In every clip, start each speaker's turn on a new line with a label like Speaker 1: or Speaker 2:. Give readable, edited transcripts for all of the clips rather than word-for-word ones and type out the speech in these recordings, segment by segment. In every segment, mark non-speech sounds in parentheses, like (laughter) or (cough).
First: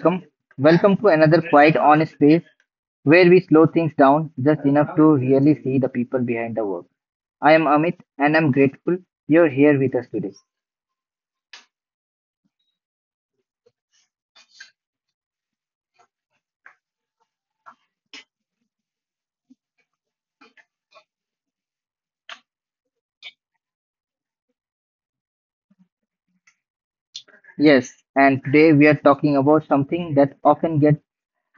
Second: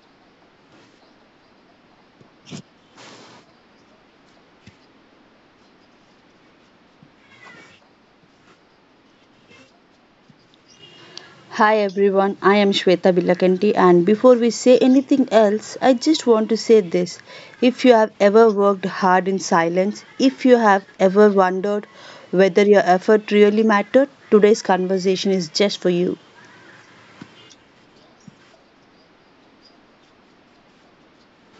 Speaker 1: welcome. Welcome to another quiet, honest space where we slow things down just enough to really see the people behind the work. I am Amit, and I'm grateful you're here with us today.
Speaker 2: Hi everyone, I am Shweta Bilakanti and before we say anything else, I just want to say this. If you have ever worked hard in silence, if you have ever wondered whether your effort really mattered, today's conversation is just for you.
Speaker 1: Yes, and today we are talking about something that often gets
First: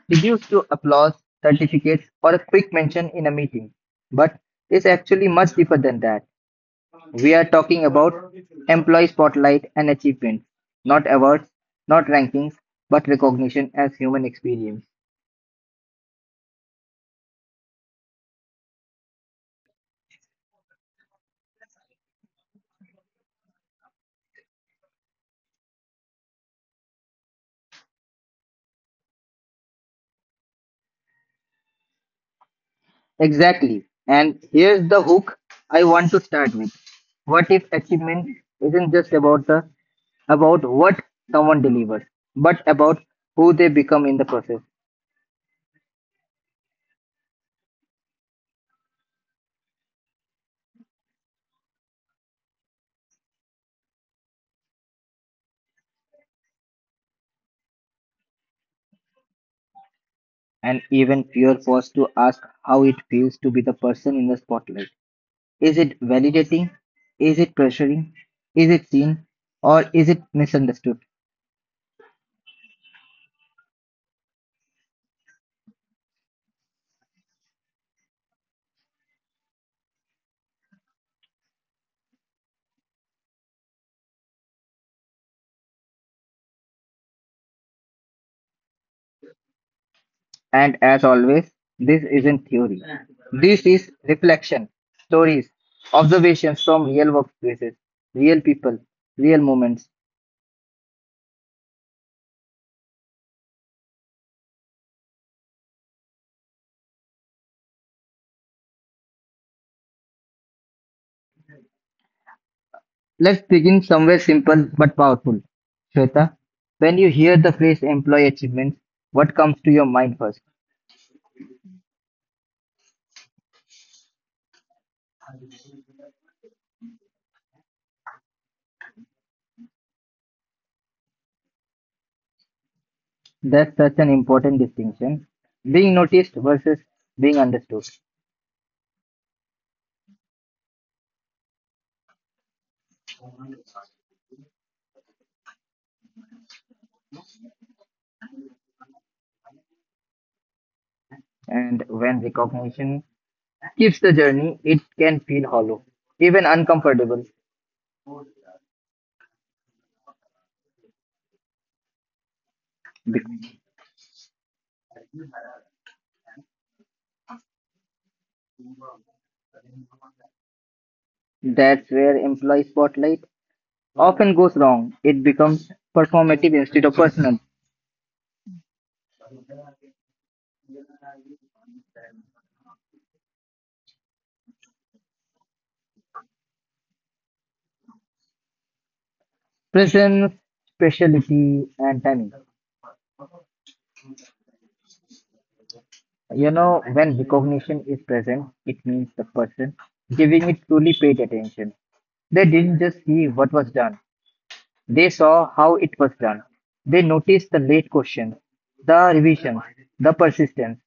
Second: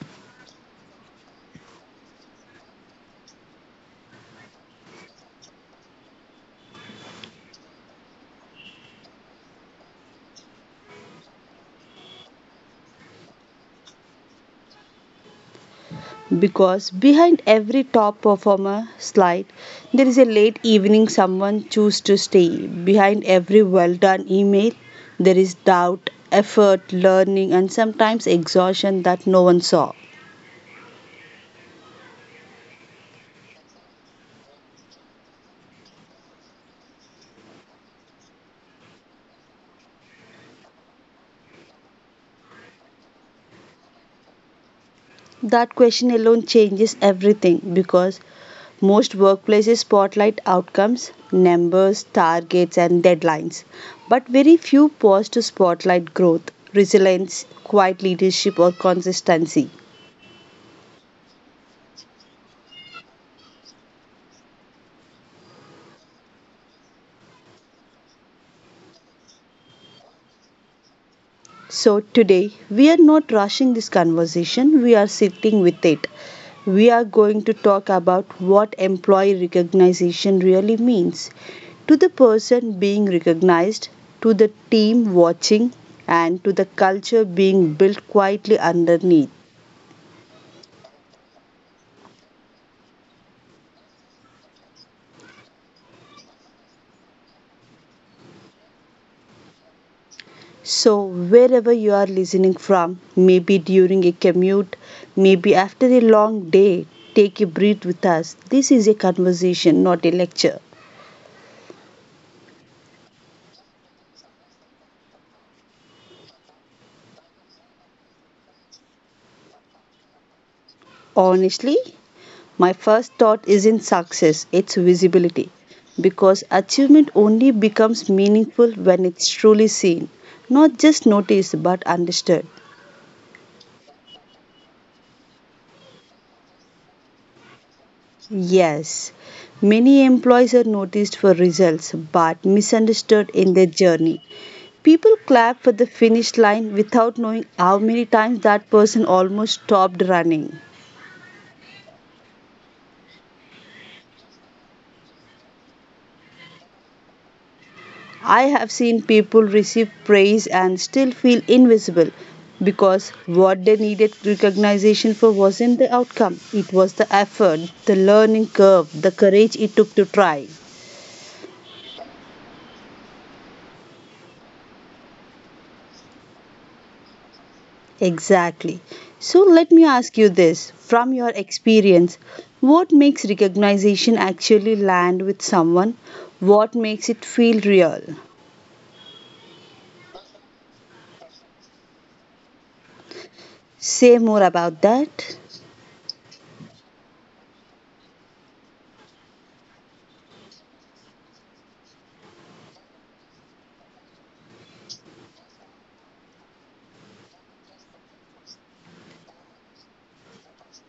Speaker 1: reduced to applause, certificates, or a quick mention in a meeting, but is actually much deeper than that. We are talking about employee spotlight and achievements, not awards, not rankings, but recognition as human experience.
Speaker 2: Because behind every top performer slide, there is a late evening someone choose to stay. Behind every well done email, there is doubt, effort, learning, and sometimes exhaustion that no one saw.
Speaker 1: Exactly. And here's the hook I want to start with. What if achievement isn't just about the about what someone delivers, but about who they become in the process?
Speaker 2: That question alone changes everything because most workplaces spotlight outcomes, numbers, targets, and deadlines. But very few pause to spotlight growth, resilience, quiet leadership, or consistency.
Speaker 1: And even fear forced to ask how it feels to be the person in the spotlight. Is it validating? Is it pressuring? Is it seen? Or is it misunderstood?
Speaker 2: So, today we are not rushing this conversation, we are sitting with it. We are going to talk about what employee recognition really means to the person being recognized, to the team watching, and to the culture being built quietly underneath.
Speaker 1: And as always, this isn't theory. This is reflection, stories, observations from real workplaces, real people, real moments.
Speaker 2: So, wherever you are listening from, maybe during a commute, maybe after a long day, take a breath with us. This is a conversation, not a lecture.
Speaker 1: Let's begin somewhere simple but powerful. Shweta, when you hear the phrase employee achievements, what comes to your mind first?
Speaker 2: Honestly, my first thought isn't success, it's visibility. Because achievement only becomes meaningful when it's truly seen, not just noticed but understood.
Speaker 1: That's such an important distinction. Being noticed versus being understood.
Speaker 2: Yes, many employees are noticed for results but misunderstood in their journey. People clap for the finish line without knowing how many times that person almost stopped running.
Speaker 1: And when recognition keeps the journey, it can feel hollow, even uncomfortable.
Speaker 2: I have seen people receive praise and still feel invisible because
Speaker 1: Because
Speaker 2: what they needed recognition for wasn't the outcome, it was the effort, the learning curve, the courage it took to try.
Speaker 1: That's where employee spotlight often goes wrong. It becomes performative instead of personal.
Speaker 2: Exactly. So let me ask you this from your experience, what makes recognition actually land with someone? What makes it feel real?
Speaker 1: Presence, speciality, and timing.
Speaker 2: Say more about that.
Speaker 1: You know, when recognition is present, it means the person giving it truly paid attention. They didn't just see what was done, they saw how it was done. They noticed the late questions, the revisions, the persistence.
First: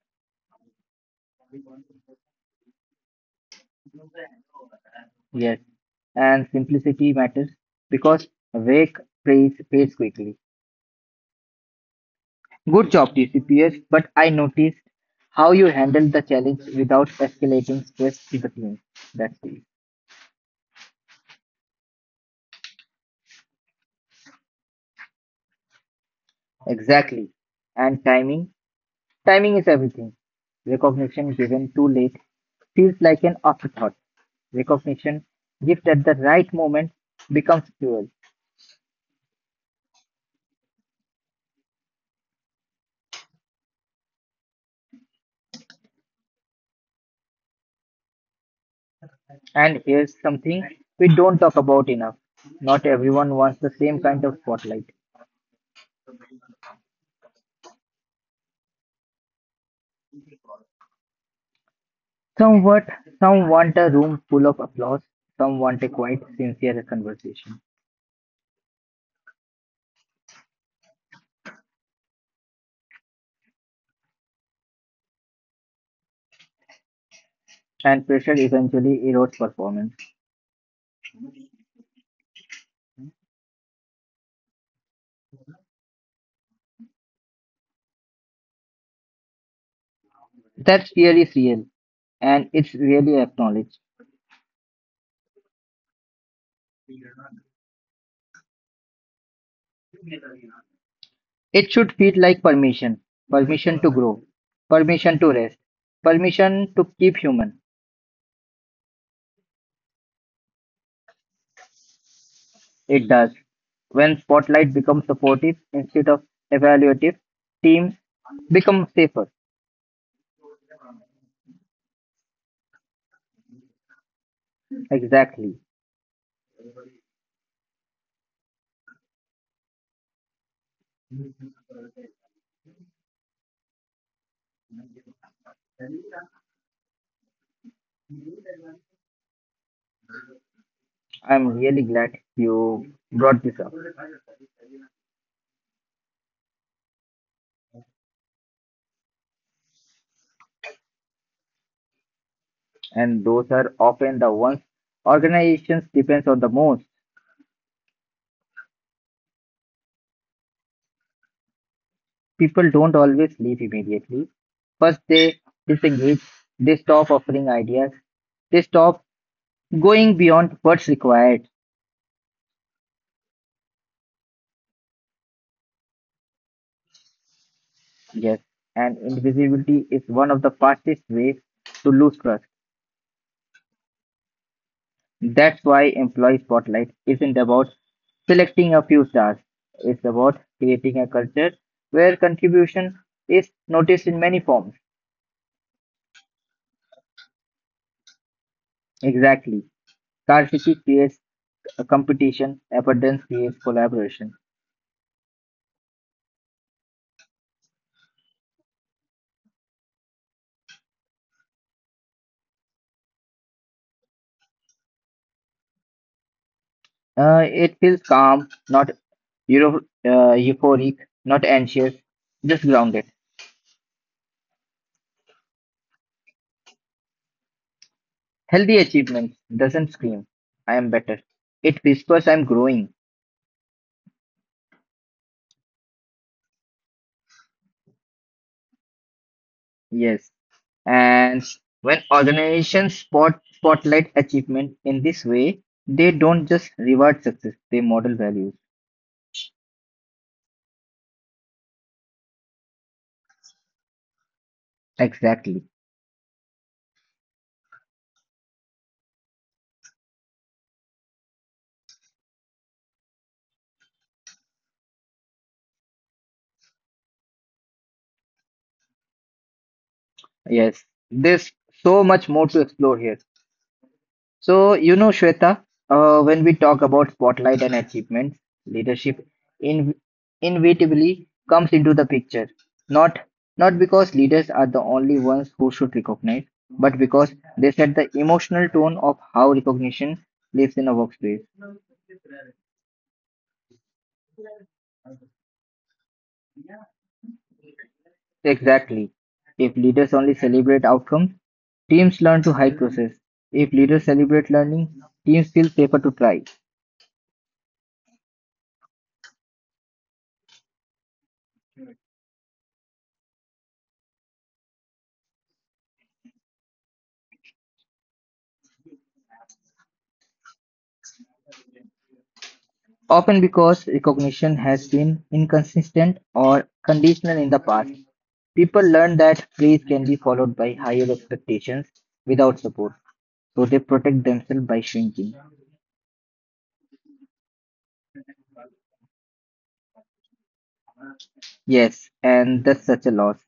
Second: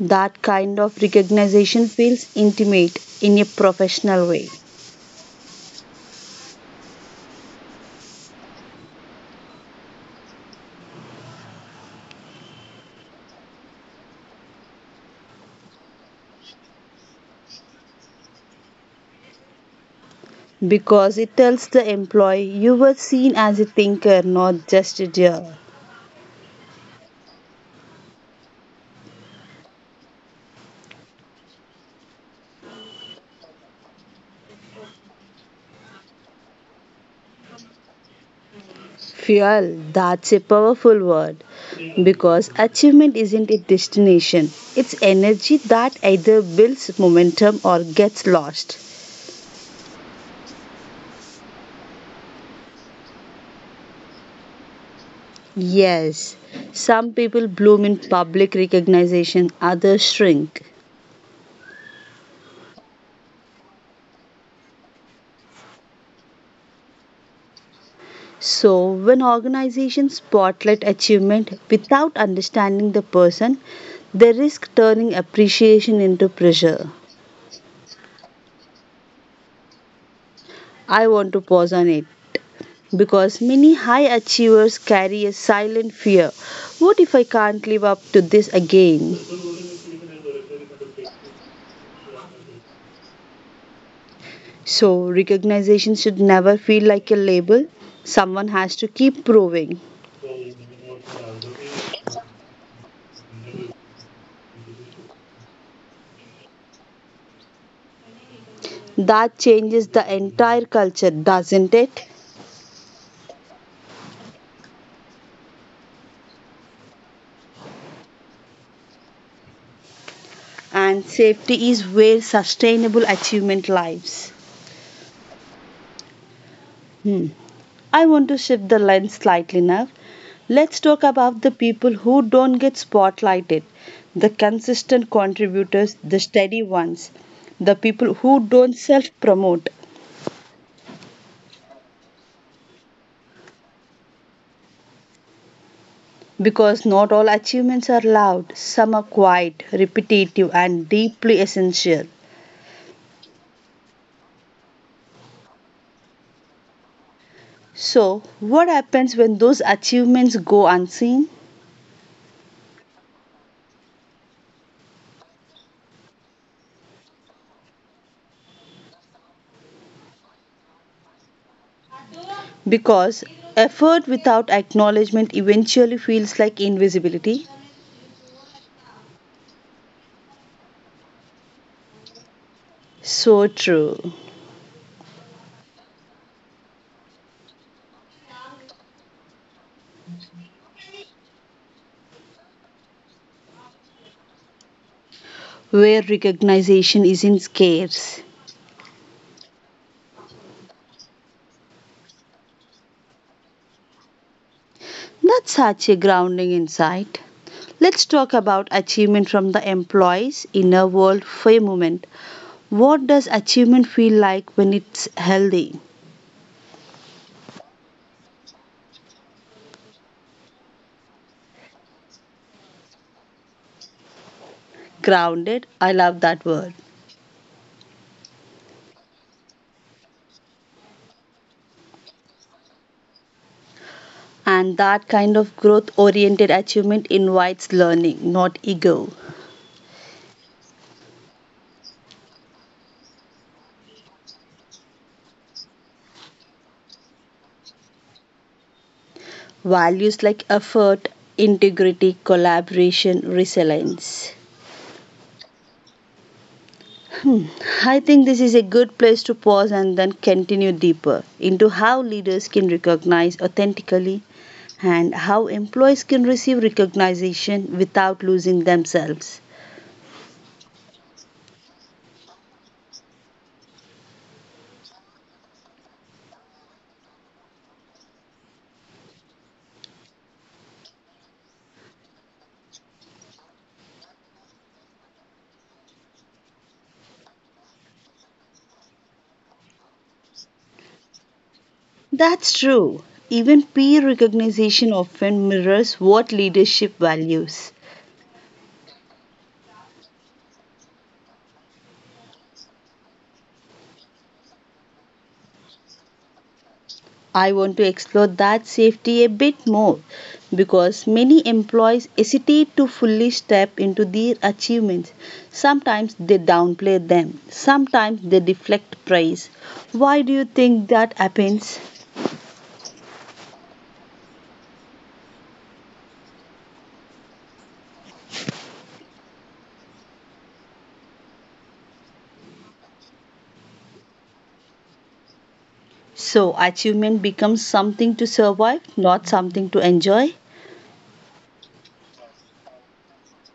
Speaker 2: That kind of recognition feels intimate in a professional way.
Speaker 1: Yes, and simplicity matters because vague praise fades quickly. Good job, TCPS, but I noticed how you handled the challenge without escalating stress to the team. That's it.
Speaker 2: Because it tells the employee you were seen as a thinker, not just a doer.
Speaker 1: Exactly. And timing. Timing is everything. Recognition given too late feels like an afterthought. Recognition gift at the right moment becomes fuel.
Speaker 2: Fuel, that's a powerful word because achievement isn't a destination, it's energy that either builds momentum or gets lost.
Speaker 1: And here's something we don't talk about enough. Not everyone wants the same kind of spotlight.
Speaker 2: Yes, some people bloom in public recognition, others shrink.
Speaker 1: Some what, some want a room full of applause, some want a quiet, sincere conversation.
Speaker 2: So, when organizations spotlight achievement without understanding the person, they risk turning appreciation into pressure.
Speaker 1: And pressure eventually erodes performance.
Speaker 2: I want to pause on it because many high achievers carry a silent fear, what if I can't live up to this again?
Speaker 1: That fear is real, and it's really acknowledged.
Speaker 2: So, recognition should never feel like a label, someone has to keep proving.
Speaker 1: It should feel like permission, permission to grow, permission to rest, permission to keep human.
Speaker 2: That changes the entire culture, doesn't it?
Speaker 1: It does. When spotlight becomes supportive instead of evaluative, teams become safer.
Speaker 2: And safety is where sustainable achievement lies.
Speaker 1: Exactly.
Speaker 2: Hmm. I want to shift the lens slightly now. Let's talk about the people who don't get spotlighted, the consistent contributors, the steady ones, the people who don't self promote.
Speaker 1: I'm really glad you brought this up.
Speaker 2: Because not all achievements are loud, some are quiet, repetitive, and deeply essential.
Speaker 1: And those are often the ones organizations depends on the most.
Speaker 2: So, what happens when those achievements go unseen?
Speaker 1: People don't always leave immediately. First, they disengage, they stop offering ideas, they stop going beyond what's required.
Speaker 2: Because effort without acknowledgement eventually feels like invisibility.
Speaker 1: Yes, and invisibility is one of the fastest ways to lose trust.
Speaker 2: So true.
Speaker 1: That's why employee spotlight isn't about selecting a few stars. It's about creating a culture where contribution is noticed in many forms.
Speaker 2: Where recognition isn't scarce.
Speaker 1: Exactly. Scarcity creates a competition, abundance creates collaboration.
Speaker 2: That's such a grounding insight. Let's talk about achievement from the employee's inner world for a moment. What does achievement feel like when it's healthy?
Speaker 1: It feels calm, not euphoric, not anxious, just grounded.
Speaker 2: Grounded, I love that word.
Speaker 1: Healthy achievement doesn't scream, I am better. It whispers, I'm growing.
Speaker 2: And that kind of growth oriented achievement invites learning, not ego.
Speaker 1: Yes. And when organizations spotlight achievement in this way, they don't just reward success, they model values.
Speaker 2: Values like effort, integrity, collaboration, resilience.
Speaker 1: Exactly.
Speaker 2: I think this is a good place to pause and then continue deeper into how leaders can recognize authentically and how employees can receive recognition without losing themselves.
Speaker 1: Yes. There's so much more to explore here. So, you know, Shweta, when we talk about spotlight and achievements, leadership in, inevitably comes into the picture. Not Not because leaders are the only ones who should recognize, but because they set the emotional tone of how recognition lives in a workspace.
Speaker 2: That's true. Even peer recognition often mirrors what leadership values.
Speaker 1: Exactly. If leaders only celebrate outcomes, teams learn to hide process. If leaders celebrate learning, teams feel safer to try.
Speaker 2: I want to explore that safety a bit more because many employees hesitate to fully step into their achievements. Sometimes they downplay them, sometimes they deflect praise. Why do you think that happens?
Speaker 1: Often because recognition has been inconsistent or conditional in the past, people learn that praise can be followed by higher expectations without support, so they protect themselves by shrinking.
Speaker 2: So, achievement becomes something to survive, not something to enjoy.
Speaker 1: Yes, and that's such a loss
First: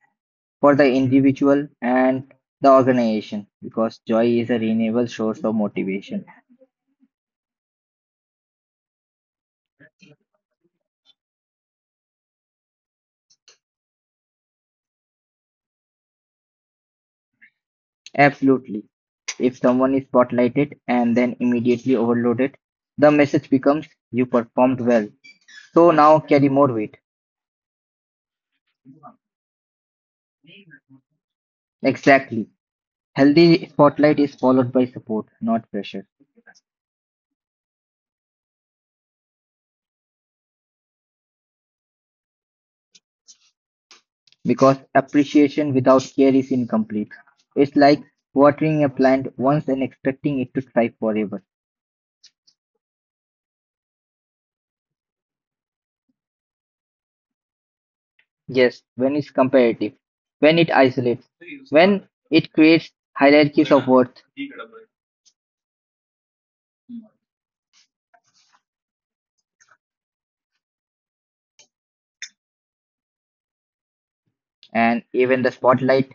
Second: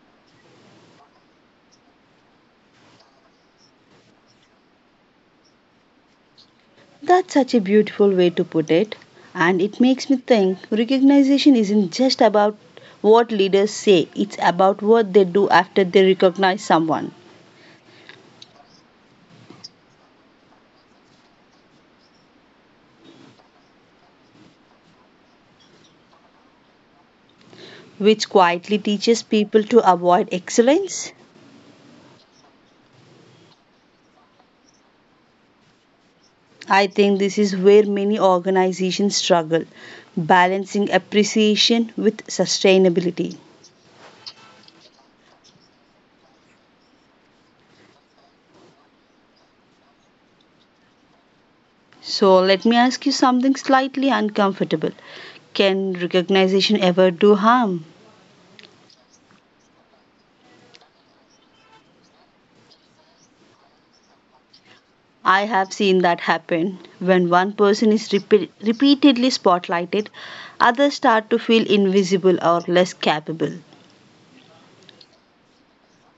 Speaker 1: for the individual and the organization because joy is a renewable source of motivation.
Speaker 2: That's such a beautiful way to put it. And it makes me think recognition isn't just about what leaders say, it's about what they do after they recognize someone.
Speaker 1: Absolutely. If someone is spotlighted and then immediately overloaded, the message becomes you performed well, so now carry more weight.
Speaker 2: Which quietly teaches people to avoid excellence.
Speaker 1: Exactly. Healthy spotlight is followed by support, not pressure,
Speaker 2: I think this is where many organizations struggle, balancing appreciation with sustainability.
Speaker 1: because appreciation without care is incomplete. It's like watering a plant once and expecting it to thrive forever.
Speaker 2: So, let me ask you something slightly uncomfortable. Can recognition ever do harm?
Speaker 1: Yes, when it's comparative, when it isolates, when it creates hierarchies of worth,
Speaker 2: I have seen that happen. When one person is repeatedly spotlighted, others start to feel invisible or less capable.
Speaker 1: and even the spotlight,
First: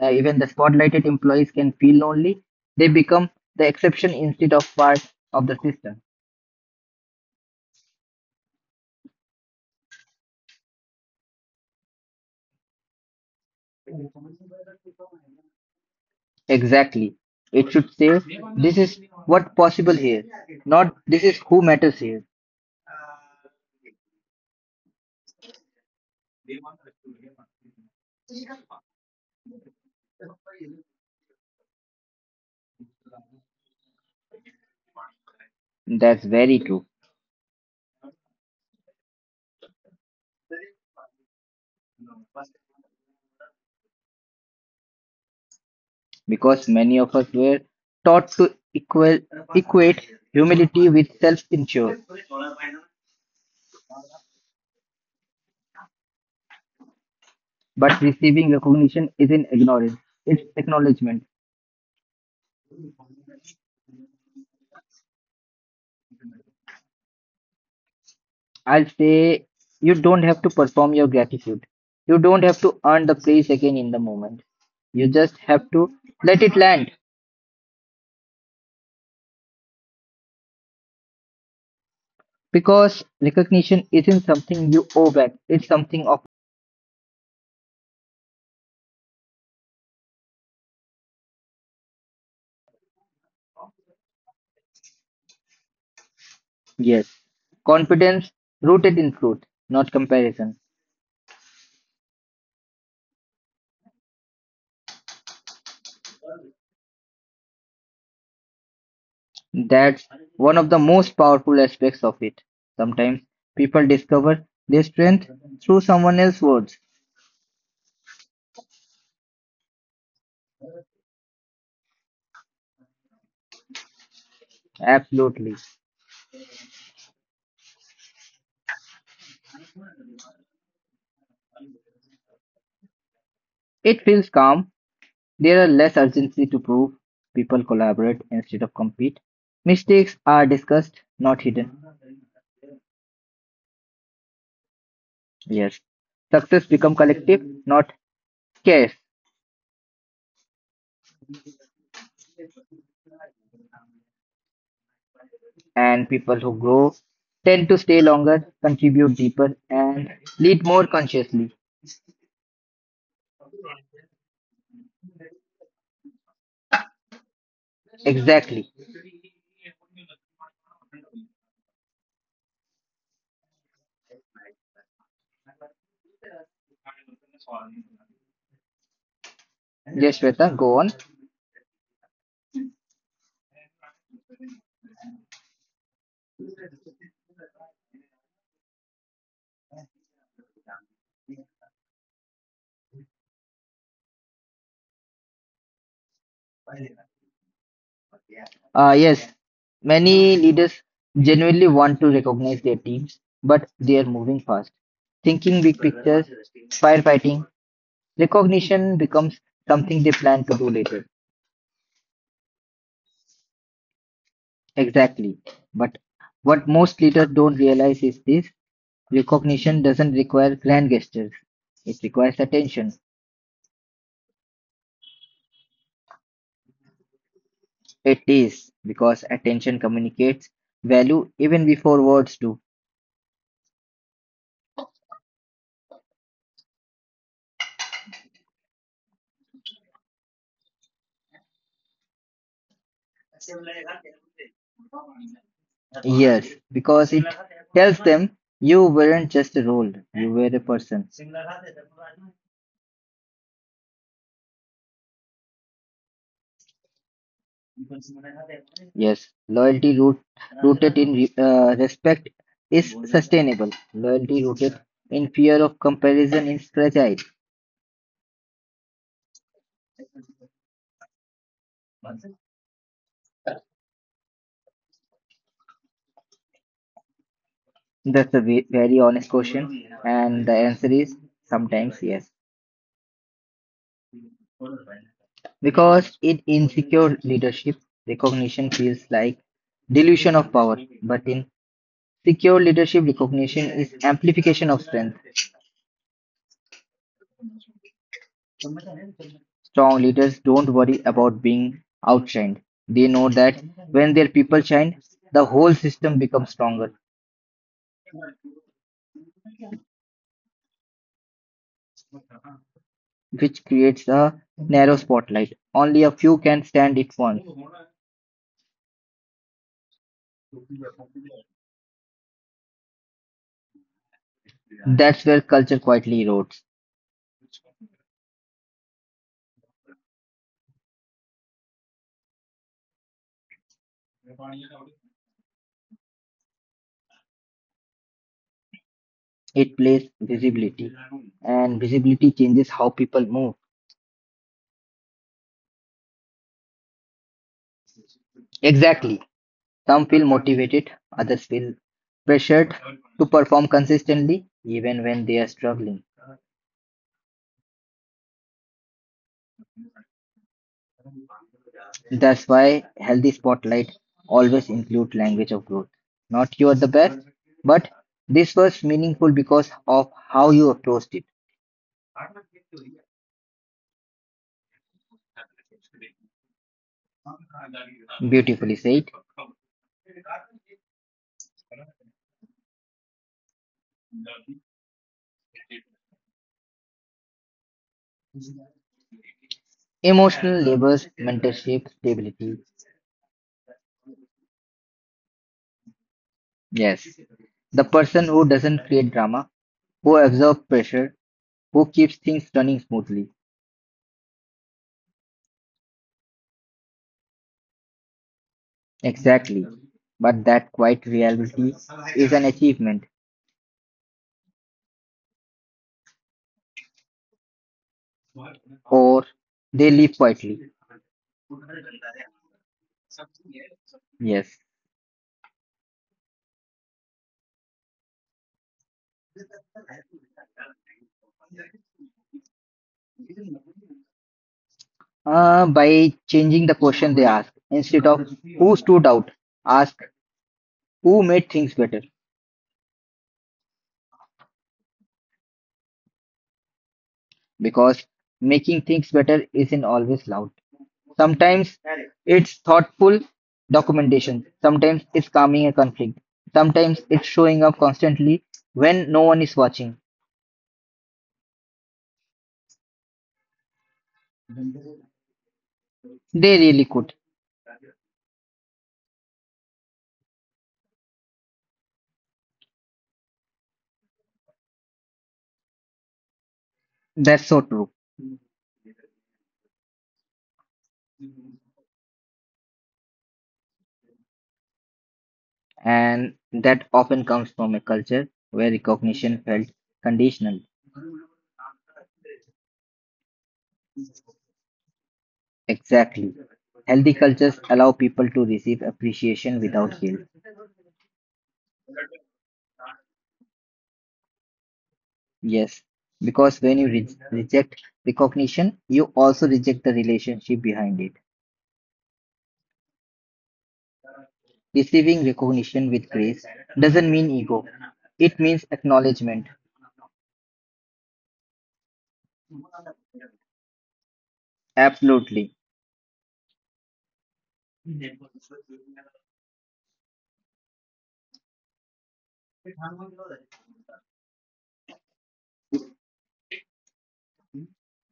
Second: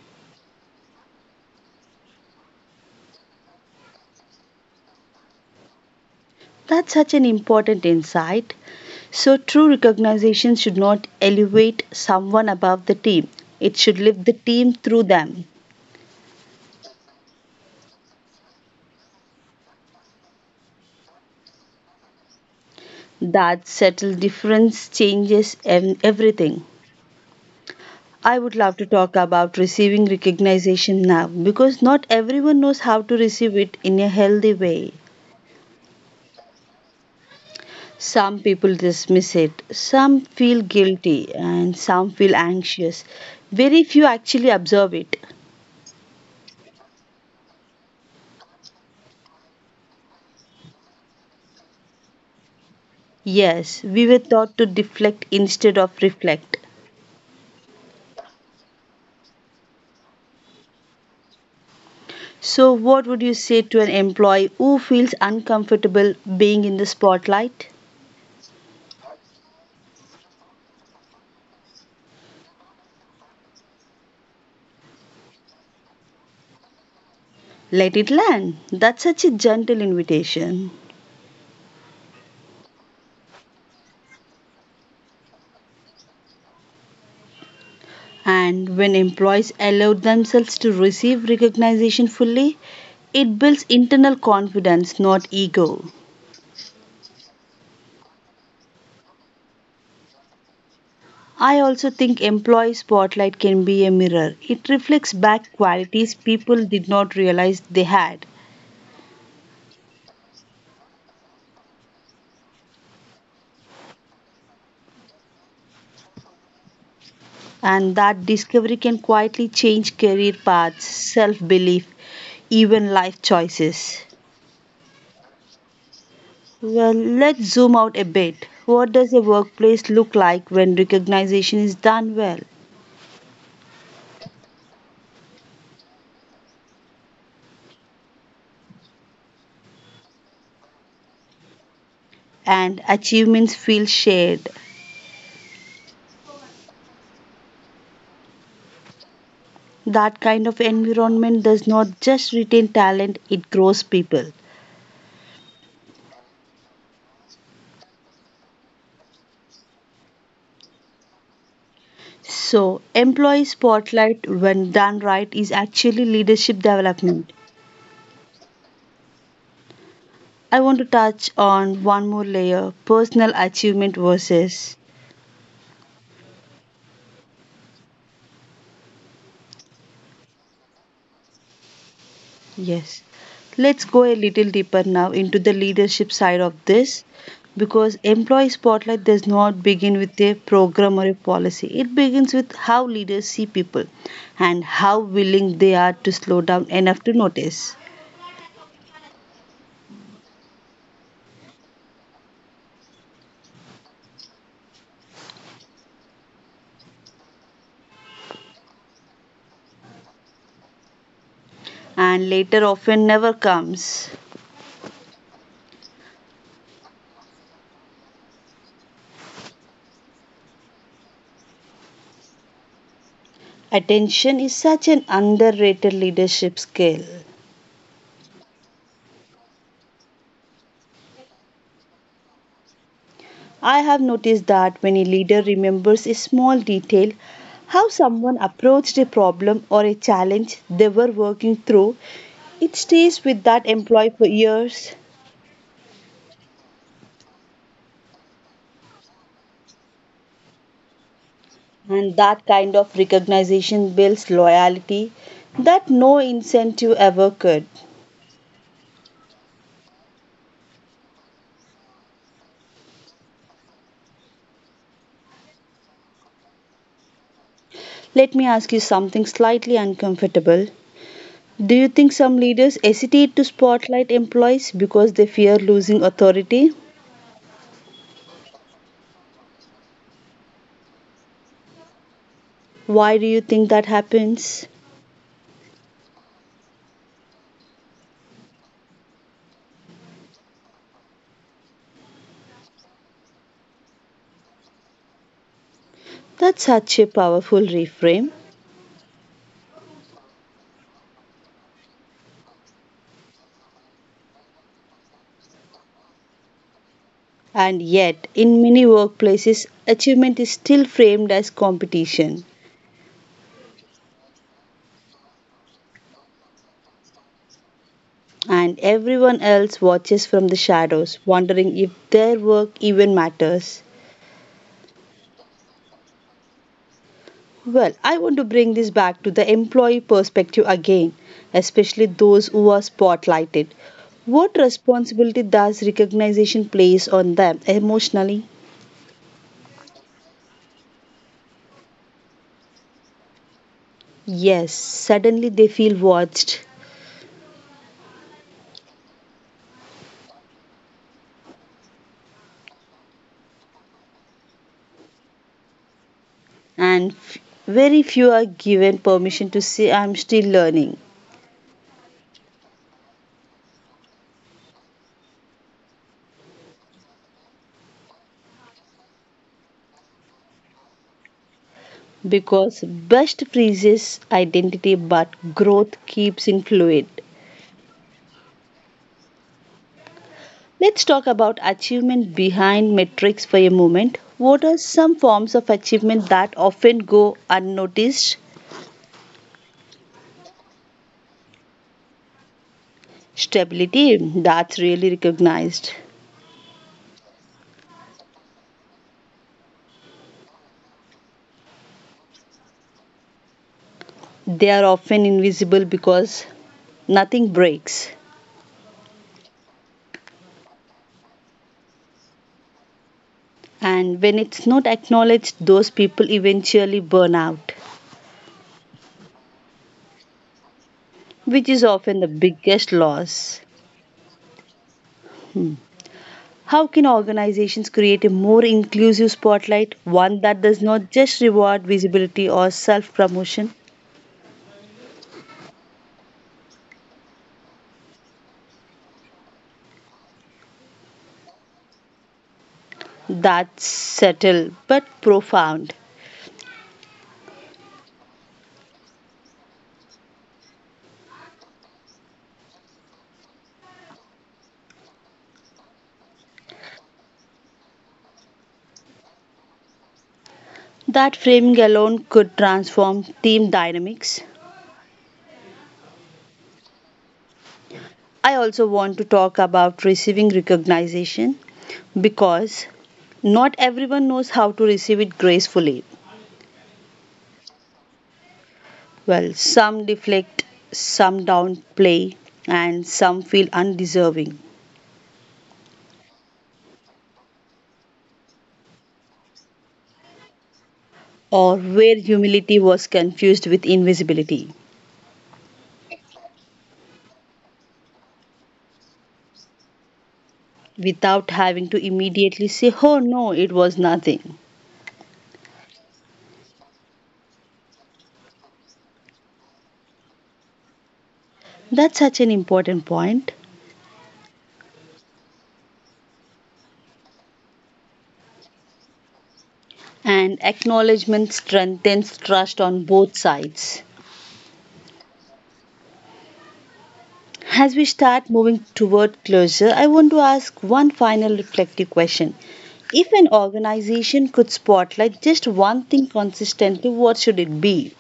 Speaker 1: uh, even the spotlighted employees can feel lonely. They become the exception instead of part of the system.
Speaker 2: That's such an important insight. So, true recognition should not elevate someone above the team, it should lift the team through them.
Speaker 1: Exactly. It should say, this is what possible here. Not this is who matters here.
Speaker 2: That subtle difference changes everything. I would love to talk about receiving recognition now because not everyone knows how to receive it in a healthy way.
Speaker 1: That's very true
Speaker 2: Some people dismiss it, some feel guilty, and some feel anxious. Very few actually observe it.
Speaker 1: because many of us were taught to equal, equate humility with self insure.
Speaker 2: Yes, we were taught to deflect instead of reflect.
Speaker 1: But receiving recognition isn't ignorance, it's acknowledgement.
Speaker 2: So, what would you say to an employee who feels uncomfortable being in the spotlight?
Speaker 1: I'll say you don't have to perform your gratitude. You don't have to earn the praise again in the moment. You just have to let it land
Speaker 2: Let it land. That's such a gentle invitation.
Speaker 1: because recognition isn't something you owe back, it's something.
Speaker 2: And when employees allow themselves to receive recognition fully, it builds internal confidence, not ego.
Speaker 1: Yes, confidence rooted in truth, not comparison.
Speaker 2: I also think employee spotlight can be a mirror. It reflects back qualities people did not realize they had.
Speaker 1: That's one of the most powerful aspects of it. Sometimes people discover their strength through someone else's words.
Speaker 2: And that discovery can quietly change career paths, self belief, even life choices.
Speaker 1: Absolutely.
Speaker 2: Well, let's zoom out a bit. What does a workplace look like when recognition is done well
Speaker 1: It feels calm. There are less urgency to prove. People collaborate instead of compete. Mistakes are discussed, not hidden.
Speaker 2: and achievements feel shared?
Speaker 1: Yes. Success become collective, not scarce.
Speaker 2: That kind of environment does not just retain talent, it grows people.
Speaker 1: And people who grow tend to stay longer, contribute deeper, and lead more consciously.
Speaker 2: So, employee spotlight, when done right, is actually leadership development.
Speaker 1: Exactly.
Speaker 2: I want to touch on one more layer, personal achievement versus...
Speaker 1: Yes, Shweta, go on.
Speaker 2: Yes. Let's go a little deeper now into the leadership side of this because employee spotlight does not begin with a program or a policy. It begins with how leaders see people and how willing they are to slow down enough to notice.
Speaker 1: Yes, many leaders genuinely want to recognize their teams, but they are moving fast. Thinking big pictures, firefighting, recognition becomes something they plan to do later.
Speaker 2: And later often never comes.
Speaker 1: Exactly. But what most leaders don't realize is this: recognition doesn't require grand gestures, it requires attention.
Speaker 2: Attention is such an underrated leadership skill.
Speaker 1: It is because attention communicates value even before words do.
Speaker 2: I have noticed that when a leader remembers a small detail, how someone approached a problem or a challenge they were working through, it stays with that employee for years.
Speaker 1: Yes, because it tells them you weren't just a role, you were a person.
Speaker 2: And that kind of recognition builds loyalty that no incentive ever could.
Speaker 1: Yes, rooted in respect is sustainable. Loyalty rooted in fear of comparison is fragile.
Speaker 2: Let me ask you something slightly uncomfortable. Do you think some leaders hesitate to spotlight employees because they fear losing authority?
Speaker 1: That's a very honest question, and the answer is sometimes yes.
Speaker 2: Why do you think that happens?
Speaker 1: Because in insecure leadership, recognition feels like dilution of power, but in secure leadership, recognition is amplification of strength.
Speaker 2: That's such a powerful reframe.
Speaker 1: Strong leaders don't worry about being outshined. They know that when their people shine, the whole system becomes stronger,
Speaker 2: And yet, in many workplaces, achievement is still framed as competition,
Speaker 1: which creates a narrow spotlight. Only a few can stand it once.
Speaker 2: and everyone else watches from the shadows, wondering if their work even matters.
Speaker 1: That's where culture quietly erodes.
Speaker 2: Well, I want to bring this back to the employee perspective again, especially those who are spotlighted. What responsibility does recognition place on them emotionally?
Speaker 1: It plays visibility, and visibility changes how people move.
Speaker 2: Yes, suddenly they feel watched,
Speaker 1: Exactly. Some feel motivated, others feel pressured to perform consistently even when they are struggling.
Speaker 2: and very few are given permission to say I'm still learning,
Speaker 1: That's why healthy spotlight always include language of growth. Not you are the best, but this was meaningful because of how you approached it.
Speaker 2: because best freezes identity but growth keeps in fluid.
Speaker 1: Beautifully said.
Speaker 2: Let's talk about achievement behind metrics for a moment. What are some forms of achievement that often go unnoticed?
Speaker 1: Emotional labors, mentorship, stability.
Speaker 2: Stability, that's really recognized.
Speaker 1: Yes. The person who doesn't create drama, who absorbs pressure, who keeps things running smoothly.
Speaker 2: They are often invisible because nothing breaks.
Speaker 1: Exactly. But that quiet reality is an achievement,
Speaker 2: And when it's not acknowledged, those people eventually burn out,
Speaker 1: or they live quietly.
Speaker 2: which is often the biggest loss.
Speaker 1: Yes.
Speaker 2: How can organizations create a more inclusive spotlight, one that does not just reward visibility or self promotion?
Speaker 1: By changing the question they ask, instead of who stood out, ask who made things better.
Speaker 2: That's subtle but profound.
Speaker 1: Because making things better isn't always loud. Sometimes it's thoughtful documentation, sometimes it's calming a conflict, sometimes it's showing up constantly when no one is watching.
Speaker 2: That framing alone could transform team dynamics.
Speaker 1: They really could.
Speaker 2: I also want to talk about receiving recognition because not everyone knows how to receive it gracefully.
Speaker 1: That's so true.
Speaker 2: Well, some deflect, some downplay, and some feel undeserving.
Speaker 1: And that often comes from a culture where recognition felt conditional.
Speaker 2: Or where humility was confused with invisibility,
Speaker 1: Exactly. Healthy cultures allow people to receive appreciation without guilt.
Speaker 2: without having to immediately say, oh no, it was nothing.
Speaker 1: Yes, because when you reject recognition, you also reject the relationship behind it.
Speaker 2: That's such an important point.
Speaker 1: Receiving recognition with grace doesn't mean ego, it means acknowledgement.
Speaker 2: And acknowledgement strengthens trust on both sides.
Speaker 1: Absolutely.
Speaker 2: As we start moving toward closure, I want to ask one final reflective question. If an organization could spotlight just one thing consistently, what should it be?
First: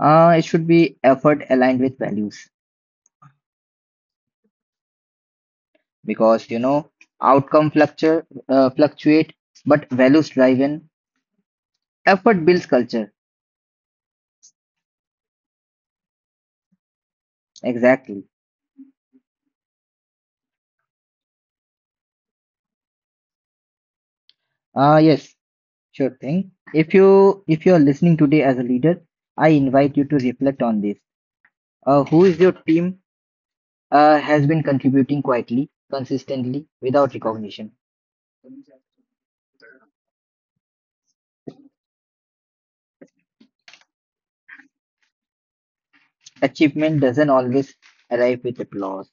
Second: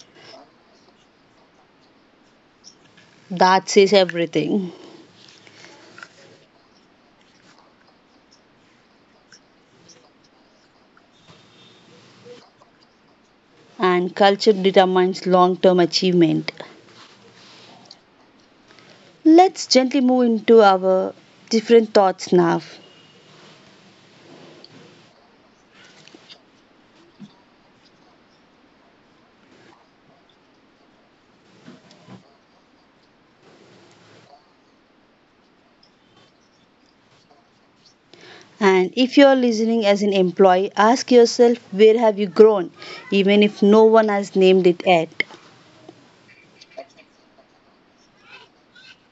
Speaker 1: It should be effort aligned with values
Speaker 2: That says everything.
Speaker 1: because you know fluctuate, but values driven effort builds culture.
Speaker 2: And culture determines long term achievement.
Speaker 1: Exactly.
Speaker 2: Let's gently move into our different thoughts now.
Speaker 1: Yes, sure thing. If you if you're listening today as a leader, I invite you to reflect on this. Who is your team has been contributing quietly, consistently without recognition?
Speaker 2: And if you're listening as an employee, ask yourself, where have you grown, even if no one has named it yet.
Speaker 1: Achievement doesn't always arrive with applause,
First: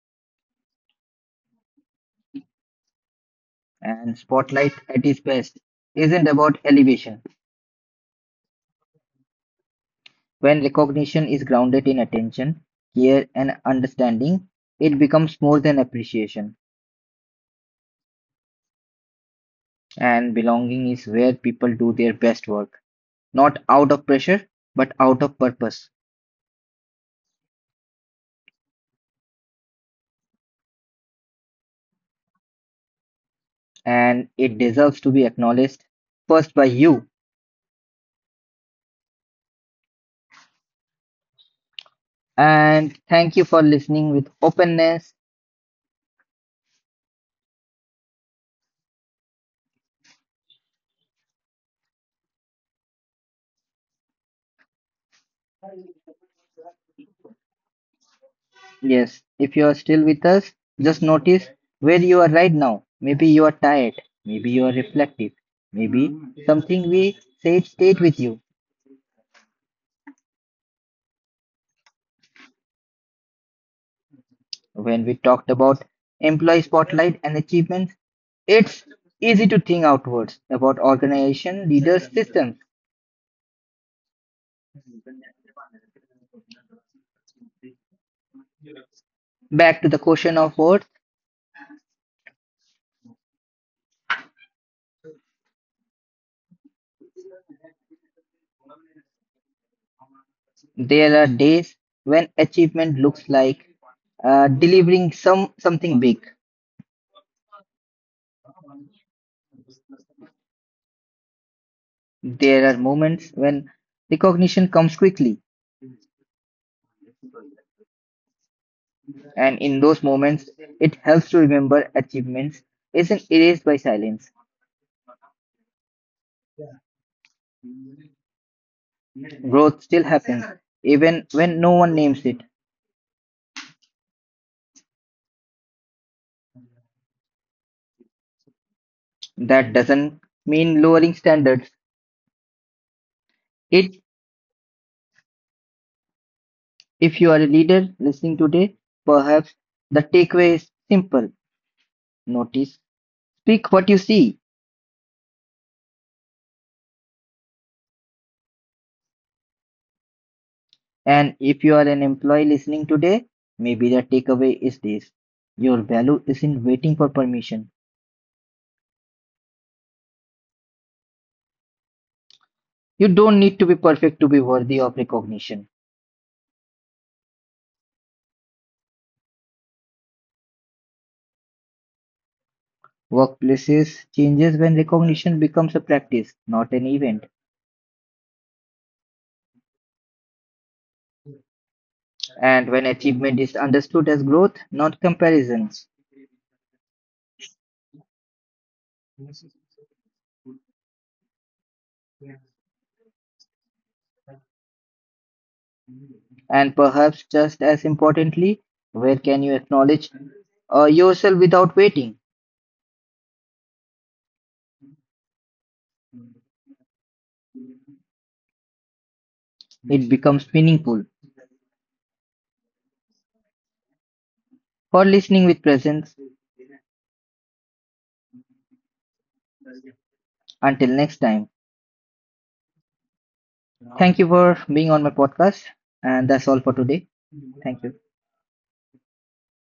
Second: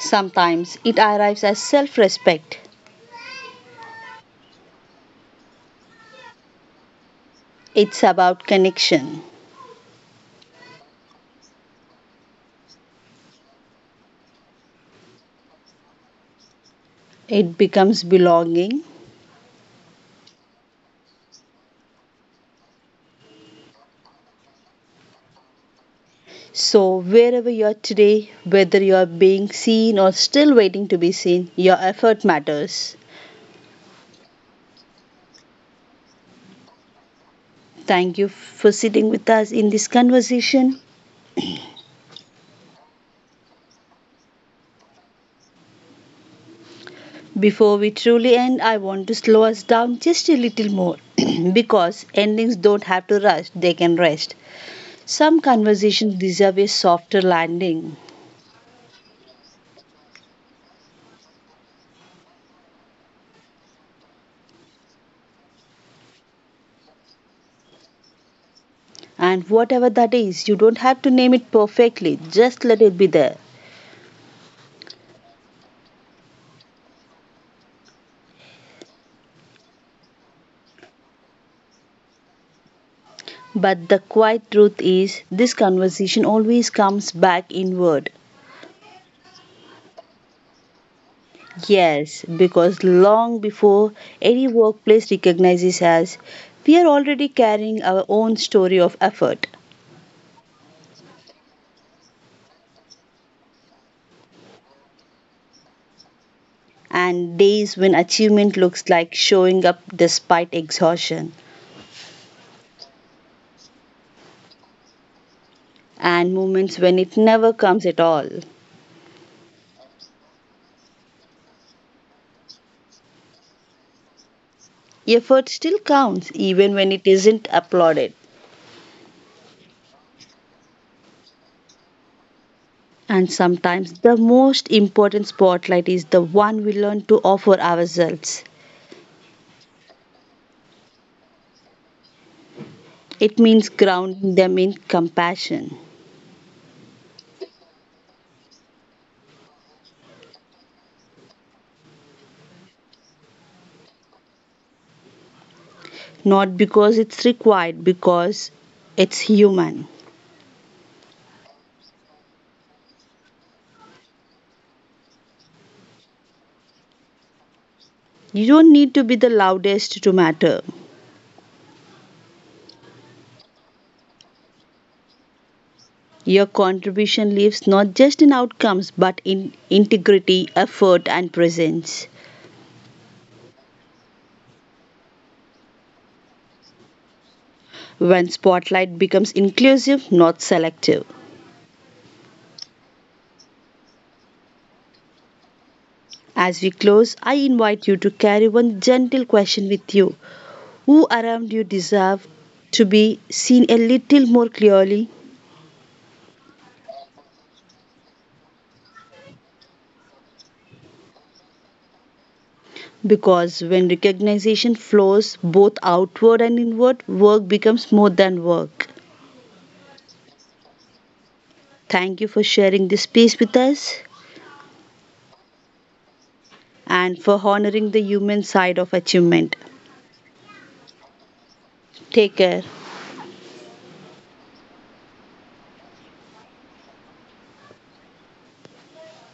Speaker 2: Sometimes it arrives as self respect,
Speaker 1: and spotlight at its best isn't about elevation.
Speaker 2: it's about connection,
Speaker 1: When recognition is grounded in attention, care and understanding, it becomes more than appreciation,
Speaker 2: it becomes belonging.
Speaker 1: and belonging is where people do their best work, not out of pressure, but out of purpose.
Speaker 2: So, wherever you're today, whether you're being seen or still waiting to be seen, your effort matters.
Speaker 1: And it deserves to be acknowledged first by you.
Speaker 2: Thank you for sitting with us in this conversation.
Speaker 1: And thank you for listening with openness.
Speaker 2: Before we truly end, I want to slow us down just a little more (clears throat) because endings don't have to rush, they can rest. Some conversations deserve a softer landing,
Speaker 1: Yes, if you are still with us, just notice where you are right now. Maybe you are tired, maybe you are reflective, maybe something we said stayed with you.
Speaker 2: and whatever that is, you don't have to name it perfectly, just let it be there.
Speaker 1: When we talked about employee spotlight and achievements, it's easy to think outwards about organization, leaders, systems.
Speaker 2: But the quiet truth is, this conversation always comes back inward.
Speaker 1: Back to the question of words.
Speaker 2: Yes, because long before any workplace recognizes us, we are already carrying our own story of effort.
Speaker 1: There are days when achievement looks like delivering some something big.
Speaker 2: And days when achievement looks like showing up despite exhaustion,
Speaker 1: There are moments when recognition comes quickly,
Speaker 2: and moments when it never comes at all.
Speaker 1: and in those moments, it helps to remember achievements isn't erased by silence.
Speaker 2: Effort still counts even when it isn't applauded.
Speaker 1: Growth still happens, even when no one names it.
Speaker 2: And sometimes the most important spotlight is the one we learn to offer ourselves.
Speaker 1: That doesn't mean lowering standards.
Speaker 2: It means
Speaker 1: It,
Speaker 2: grounding them in compassion,
Speaker 1: if you are a leader listening today, perhaps the takeaway is simple: notice, speak what you see.
Speaker 2: not because it's required, because it's human.
Speaker 1: And if you are an employee listening today, maybe the takeaway is this. Your value isn't waiting for permission.
Speaker 2: You don't need to be the loudest to matter.
Speaker 1: You don't need to be perfect to be worthy of recognition.
Speaker 2: Your contribution lives not just in outcomes but in integrity, effort, and presence.
Speaker 1: Workplaces changes when recognition becomes a practice, not an event.
Speaker 2: When spotlight becomes inclusive, not selective.
Speaker 1: And when achievement is understood as growth, not comparisons.
Speaker 2: As we close, I invite you to carry one gentle question with you. Who around you deserve to be seen a little more clearly?
Speaker 1: And perhaps just as importantly, where can you acknowledge yourself without waiting?
Speaker 2: Because when recognition flows both outward and inward, work becomes more than work.
Speaker 1: It becomes meaningful.
Speaker 2: Thank you for sharing this piece with us
Speaker 1: For listening with presence,
Speaker 2: and for honoring the human side of achievement.
Speaker 1: until next time.
Speaker 2: ठीक है
Speaker 1: Thank you for being on my podcast. And that's all for today. Thank you.